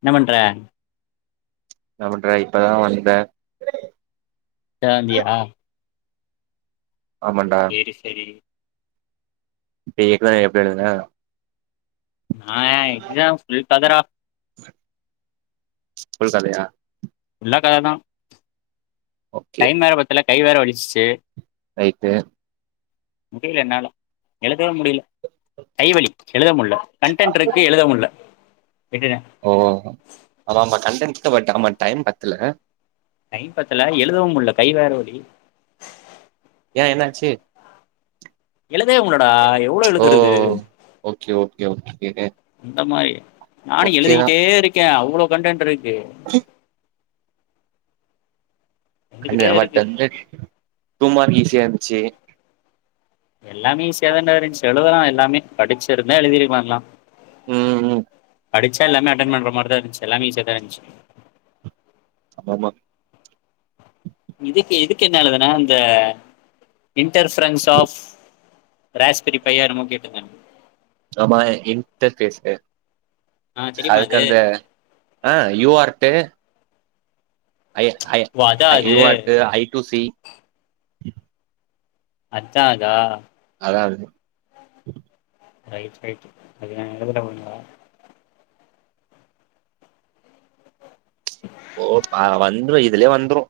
என்ன பண்ற என்ன பண்ற இப்பதா வந்த இப்பதா வந்தையா ஆமாண்டா சரி சரி எக்சாம் எப்படி எழுதுன நா எக்ஸாம் ஃபுல் கத டா ஃபுல் கதையா ஃபுல்லா கததா டைம் வேற பத்தல கை வேற வலிச்சுச்சு ரைட் முடியல என்னால எழுத முடியல கைவலி எழுத முடியல கன்டென்ட் இருக்கு எழுத முடியல ஓ அதாமா கண்டன் ப் ஆமா டைம் பத்துல டைம் பத்தல எழுதவும் முடில கை வேற வலி ஏ என்னாச்சு எழுதே முடிலாடா எவ்வளவு ஓ எழுதுறது ஓகே ஓகே ஓகே அந்த மாரி நானு ஓகேதா எழுதிக்கிட்டே இருக்கே அவளோ கண்டேன் இருக் ஏ [unintelligible] எழுதிக்கிட்டே இருக்கு டூ மார்க் ஈஸியா இருந்துச்சு எல்லாமே ஈசியாதாண்டா இருந்த்ச்சி எழுதலா எல்லாமே படிச்சுருந்தா எழுதிருக்கலா எல்லா உம் உம் படிச்சா எல்லாமே அட்டென் பண்ற மாரிதா இருந்துச்சு எல்லாமே ஈஸியாதா இருந்ச்சு ஆமாமா இதுக்கு இதுக்கு என்ன எழுதுன இந்த இன்டர்ஃப்ரன்ஸ் ஆஃப் ராஸ்பரி பையா என்னமோ கேட்ருந்தாங்க ஆமா இன்டர்ஃபேஸு ஆ தெரியுமா அது அதுக்கந்த ஆ யூ ஆர்ட்டு ஐ ஓ அதா ஐ அது யூ ஆட்டு ஐ டு சி அச்சா அதா அதா அது ரைட் ரைட் [unintelligible] ஓ ப வந்ரு இதுலயே வந்ரு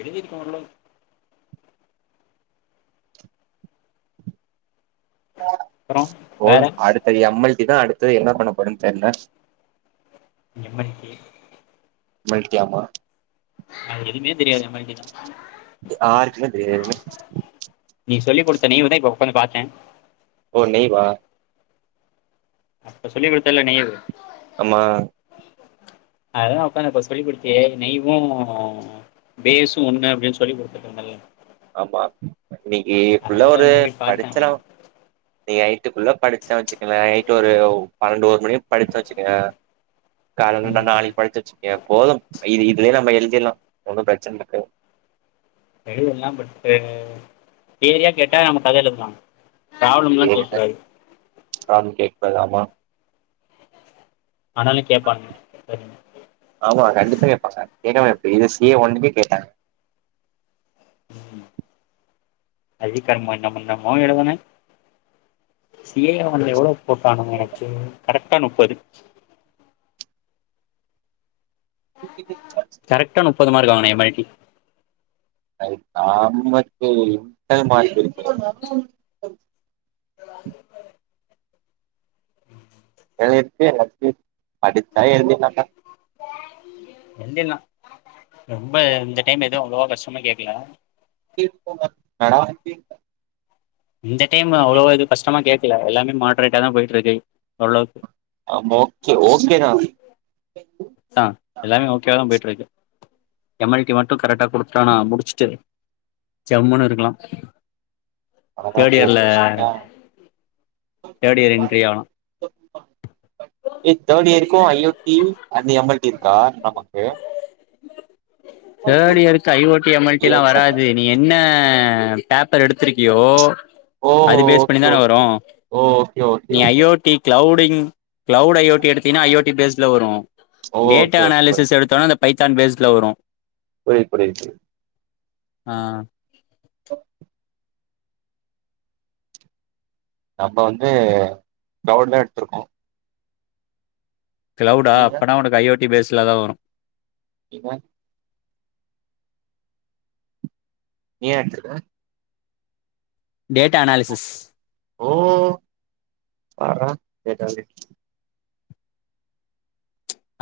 எழுதிருக்க ஓரளவுக் அப்புறம் போது வேற அடுத்து எம் எல் இதா அடுத்து என்ன பண்ணப்போறன் தெர்ல M L K M L K ஆமா அது எதுவுமே தெரியாது எம்எல்டி தான் ஆருக்குமே தெரியாது எதுமே நீ சொல்லி குடுத்த நேவுதா இப்ப உக்காந்து பாத்த ஓ நெய்வா அப்ப சொல்லி குடுத்தல்ல நேவு ஆமா அததா உக்காந்து இப்ப சொல்லி குடுத்தியே நெய்வு பேஸு ஒண்ணு அப்டின்னு சொல்லி குடுத்துட்ருந்தல்ல ஆமா இன்னைக்கு ஃபுல்லா அதான் ஒரு உட்காந்து மறுபடியும் பார்த்தேன் படிச்சலா இன்னைக் நைட் டுக்குள்ள படிச்ச வெச்சுக்கவே நைட் ஒரு பன்னண்டு ஒரு மணி வர படிச்ச வெச்சுக்கயே டாலனண்டா ம், நாளைக்கு படிச்ச வெச்சுக்கயே போதும் இது இதுவே நம்ம எழு திர்லா ஒன்னு பிரச்சன இருக்காது எழுதலா பட்டு ஏரியா கேட்டா நம்ம [unintelligible] எழுதலா இவங்கிட்ட ஆம் கேக்கூடாது ஆமா ஆனாலும் கேட்பானுங்க சரிங்க ஆமா கண்டிப்பா கேப்பாங்க எனா [unintelligible] ஒன்னுமே கேட்டாங்க [unintelligible] என்னமோ எழுதனே சி ஏ அவனுங்க எவ்வளோ போட்டானுங்க எனக்கு கரெக்டா நுப்பது கரெக்டா நுப்பது மார்க் வாங்குனே மயக்கி [unintelligible] இன்டர்ன் மார்க் இருக் [unintelligible] [unintelligible] படிச்சா எழுதிட்லான்டா எழுதிட்லா [unintelligible] ம்ப இந்த டைம் எதுவு அவ்ளோவா கஷ்டமா கேக் க்குல [unintelligible] மேடம் இந்த டைம் அவ்வளோ இது கஷ்டமா கே க்கல எல்லாமே மாடரேட்டா தான் போயிட்டு இருக்கு ஒருளவுக்கு ஆமா ஓகே ஓகே நா ச எல்லாமே ஓகோவாதான் போயிட்டு இருக்கு எமல்ட்டி மட்டும் கரெக்டா குடுத்தனா முடிச்சுட்டு ஜம்முனு இருக்கலாம் அவ்ளோ தான் தேர்ட் ப்ரோ இயர்ல முடிச்சிண்டிங்க தேர்ட் இயர் என்ட்ரி ஆகலாம் ஹே தேர்ட் இயர்கு ஐ ல் பி அஞ்சு ம்மல்ட்டி இருக்கா நமக்கு தேர்ட் இயருக்கு ஐஓட்டி எம்எல்ட்டி எல்லாம் ஈவென்ட் சென்டர் வராது நீ என்ன பேப்பர் எடுத்திருக்கியோ ஓ அது பேஸ் பண்ணி ஓகே தானே ஓகே வரும் ஓ ஓகே ஓகே நீ okay IoT cloud [unintelligible] cloud I O T எடுத்தின்னா ஐ ஓ டி பேஸ் இல வரும் ஓ டேட்டா ஓகே ஓகே அனாலிசிஸ் எடுத்தோன பைத்தான் பேஸ்ல வரும் புரிது புரிது புரிது ஆ நம்ம வந்து க்ளவுட்ல எடுத்திருக்கோம் கிளவுடா அப்பனா உனக்கு ஐ ஓ டி பேஸ்ல தான் வரும் நீங்க நீ என்ன எடுத்திருக்க டேட்டா அனாலிசிஸ் ஓ பார்றா ஓகே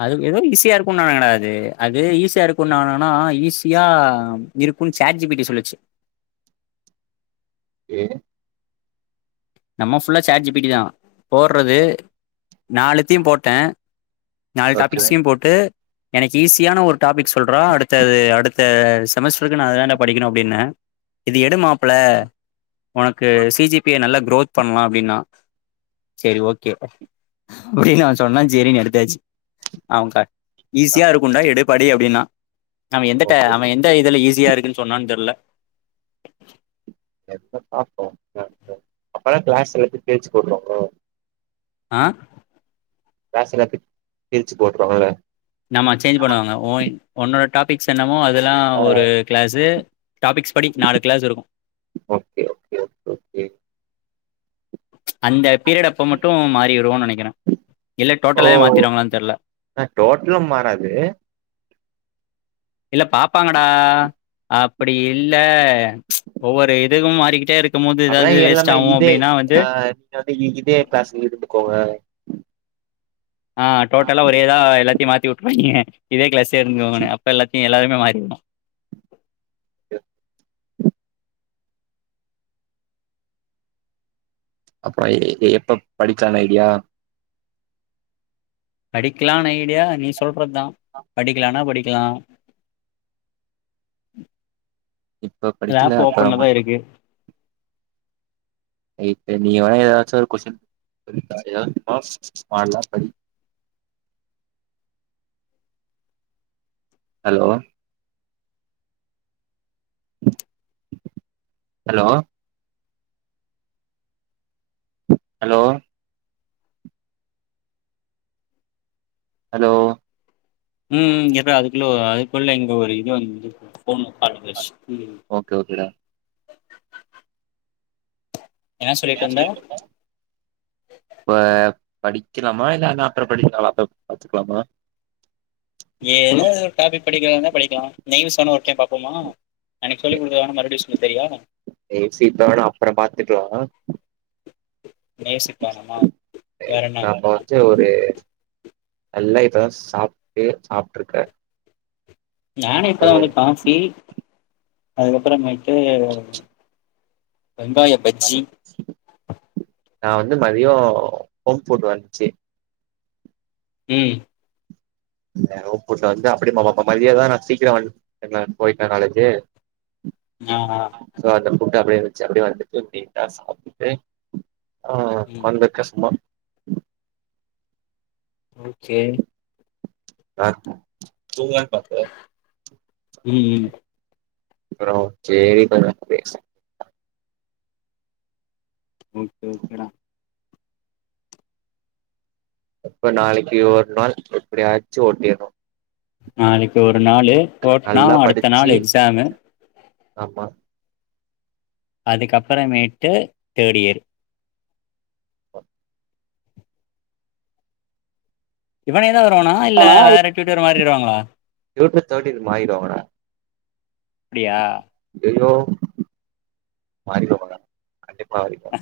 அது ஏதோ ஈஸியா இருக்கும் நானுங்கடா அது அது ஈஸியா இருக்கும் நானுங்கனா ஈஸியா இருக்கும்ன்னு சாட் ஜிபிடி சொல்லுச்சு ஏ நம்ம ஃபுல்லா சாட் ஜிபீட்டி தான் போடுறது நாலுத்தீயும் போட்டேன் நாலு டாபிக்சையும் போட்டு எனக்கு ஈஸியான ஒரு டாபிக் சொல்றா அடுத்தது அடுத்த செமஸ்டருக்கு நா அதாதான்டா படிக்கணும் அப்படின்ன இது எடு மாப்பள உனக்கு சிஜிபியே நல்ல பண்லாம் அப்படின்னா சரி ஓகே அப்படின்னு அவன் சொன்னா சேரினு எடுத்தாச்சு [unintelligible] ஈஸியா இருக்கும்ண்டா எடுபடி அப்படின்னா அவன் எந்த ட ஓகே அவன் எந்த இதுல ஈஸ் ஸ்யா இருக்குன்னு சொன்னான்னு தெரியல சாப்டோ கிளாஸ்ல அப்பல்லா கிளாஸ்ல [unintelligible] போட்டோம் ஆ க்லஸ் எல்லாத்து கிழிச்சு போட்டு வந்துருங்க நம்ம சேஞ்ச் பண்ணுவாங்க ஒயின் ஒண்ட பிக்ஸ் என்னமோ அதெல்லா ஆ ஒரு கிளாஸ்ஸு டாபிக்ஸ் படி நாலு கிளாஸ் இருக்கு ஓகே ஓகே ஓகே ஓகே அந்த பீரியட் அப்போ மட்டு மாறிடு நினைக்கிற இல்ல டோட்டல் லாவோ ஓ மாதிடுவங்களா தெரில ஆ டோட்டலா மாறாது இல்ல பாப்பாங்கடா அப் அப்படி இல்ல ஒவ்வொரு இதுவு மாறிக்கிட்டே இருக் அப்படினா எல்லாமே இதே ஆ நீங்க வந்து இதே கிளாஸ்ல இருந்துக்கோங்க ஆ டோட்டல்லா ஒரேதா எல்லாத்தையு மாத்தி [unintelligible] இதே கிளாஸ் [unintelligible] அப்ப எல்லாத்தையு எல்லா மாரிடு க அப்புறம் எப்ப படிச்சான் ஐடியா படிக்கலானு ஐடியா நீ சொல்றதுதா படிக்கலானா படிக்கலா இப்ப படிக்கல ஆப் அப்புறம் ஓபன்லதா இருக்கு இப்ப நீ வேணா ஏதாச்சு ஒரு கொஸின் [unintelligible] மாடலா படி ஹலோ ஹலோ ஹலோ ஹலோ உம் உம் இருர அதுக்குள்ள அதுக்குள்ள இங்க ஒரு இது வந்து போன் கான்பரன்ச உம் ஓகே ஓகேடா என்ன சொல்லிட்டு இருந்த? பா படிக்கலாமா இல்ல அனா அப்புறம் படிக்கலா பாத்துக்கலாமா படிக்கலா நீங்க சொன்னா ஒரு டைம் பாபோமா அன்னிக்கு சொல்லி கொடுத்து வென மறுபடி தரியா ஏ சி தான அப்புற பாத்துக்கலா நெய்வ்ஸுக்கு வேணாமா? வேற என்ன? நம்ம வந்து ஒரு நல்லா இப்தா சாப்ட்டு சாப்பிட்டு இருக்கே நானு இப்பதா வந்து காபி அதுக்கப்பறம் மேட்டு வெங்காய பஜ்ஜி நான் வந்து மதியம் ஹோம் ஃபுட் வந்துச்சு ம் ர போல வந்து அப்படிமா பாப்பா மதியாதான் நான் சீக்கிரம்னு வந் போயிட்டேன் காலேஜு ஆ ஆ [unintelligible] சத குட்டா பையனுக்கு [inaudible] ஆ ம் கொண்ட கஸ்மா [inaudible] ஓகே ஆ தூங்கலாம் பாத்த உம் உம் அப்பறம் சேரி கொஞ்ச நேரம் பேச ஓகே ஓகே டா இப்ப நாளைக்கு ஒரு நாள் எப்படியாச்சி ஓட்டிடணும் நாளைக்கு ஒரு ஒரு நாளு போட்டனா நல்லா அடுத்த படிச்சு நாள் எக்ஸாம் ஆமா அதுக்கப்புறமேட்டு தேர்ட் இயர் இவனே இவ வருவருனா இல்ல வேற டியூட்டர் மாரி வருவாங்களா த டின்டு து மாறிடுவாங்க டா அப்படியா ஐயோ மாறிக்க போறாங்க கண்டிப்பா அரைக்கும்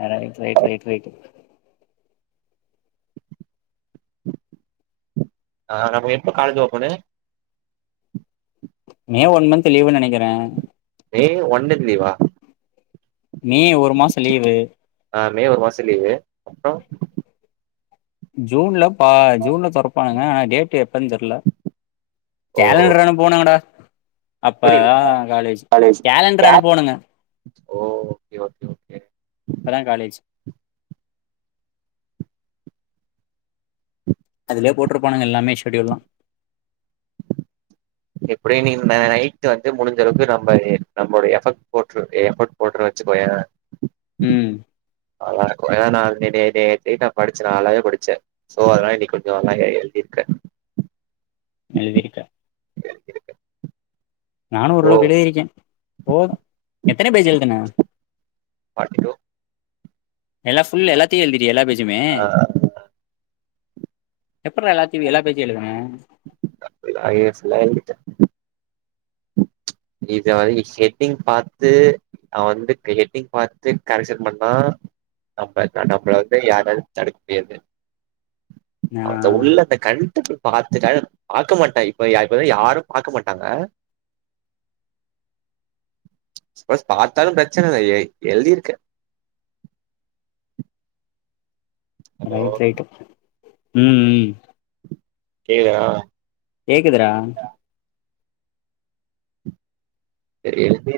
ஆ ரைட் ரைட் ரைட் ரைட் ஆ எப்ப college open May one month லீவுன்னு நெனைக்குறே மே ஒன்னு லீவா மே ஒரு மாச லீவு ஆ மே ஒரு மாச லீவு அப்றம் ஜூன்ல பா ஜூன்ல தொறப்பாங்க ஆ டேட் எப் தான் தெர்ல ஓ கேலண்டர் அனுப்புவானுங்கடா அப்ப புரில காலேஜ் கேலண்டர் அனுப்புவானுங்க ஓ ஓகே ஓகே ஓகே இப்பதா காலேஜ் அதுலயே போட்றுப்பானுங்க எல்லாமே ஷெடியூல்லா இப்டியே நீ நைட் வந்து முடிஞ்சளவுக்கு நம்ம நம்மோட எஃபர்ட் போட்று எஃபர்ட் போட்ற வச்சுகோயே ம் நல்லா இருக்கு. அ நா நே நே நே நே நைட்டு நா படிச்ச நானாவே படிச்சே சோ அதெல்லா இன்னிக் கொஞ்சோ நல்லா எழுதிருக்கே எழுதிருக்கே நானு சோ ஒரளவுக்கு எழுதிருக்கே போது எத்தன பேஜ் எழுதுன ஃபார்ட்டி டூ எல்லா ஃபுல் எல்லாத்தியு எழுதீட்டியா எல்லா பேஜுமே ஆ எப்புட்றா எல்லாத்தையு எல்லா பேஜ் எழுதுன லையர்ஸ் லைன் விட்டு இத வந்து ஹெட்டிங் பாத்து அவ வந்து ஹெட்டிங் பாத்து கரெக்சன் பண்ணா நம்ம நம்ள வந்து யாராலயு தடுக்கவே முடியாது நா அவ உள்ளத்த கண்டெ பாத்துட்டா பாக்க மாட்டாங். இப்ப யா யாரு பாக்க மாட்டாங்க அ சப்போஸ் பார்த்தாலு பிரச்சண இல்ல. எழுதி இருக்கே ரைட் ரைட்டு ம் ம் கேக்தா கேக்குதுறா செரி நீ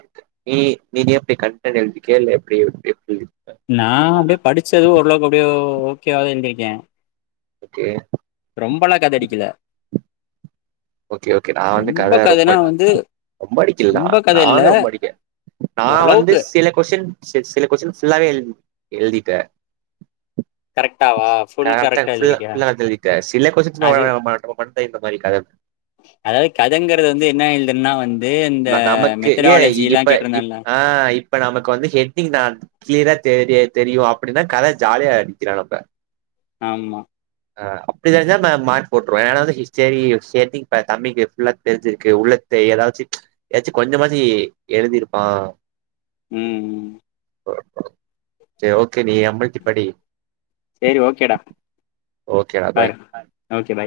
நீ நீ எப்டி கண்டென்ட் எழுதிருக்கியா இல்ல எப்டி எப்டி நா அப்டியே படிச்சது ஓரளவுக்கு அப்டியே ஓ ஓகேவாத எழுத்திருக்கே ஓகே ரொம்பலா கதடிக்கல ஓகே ஓகே நான் வந்து கதைய ரொம்ப வந்து ரொம்ப அடிக்கல ரொம்ப கத இல்ல நானும் ரொம்ப அடிக்கே நான் வந்து ஓரளவுக்கு சில கொஸின் சில கொஸின் ஃபுல்லாவே எழுதிட்டே கரெக்டாவா அ ஃபுல் கரெக்டா எழுதிருக்கியா ஃபுல்லா எழுதிட்டேன்சில குவெஷன்ஸ்ல அது மட்டும் கத கத அதாவது கதங்கறது வந்து என்ன எழுதுன்னா வந்து இந்த நமக்கு ஏ மெத்தடாலஜி எல்லா இப்ப இப் கேட்டிருந்தேன்ல ஆ இப் இப்ப நமக்கு வந்து ஹெட்டிங் நான் கிளியரா தெரிய தெரியும் அப்டின்னா கத ஜாலியா அடிக்கிளா நம்ப ஆமா ஆ அப்ப [unintelligible] மார்க் போட்டுருவே ஏனா வந்து செரி செரி தம்பிக்கு ஃபுல்லா தெரிஞ்சிருக்கு உள்ள த்த ஏதாச்சு ஏதாச்சும் கொஞ்சமாச்சி எழுதிருப்பான் ம் செர் ஓக் நீ எம் எள் படி சேரி ஓகேடா ஓகேடா பாய் பாரு ஓகே பாய்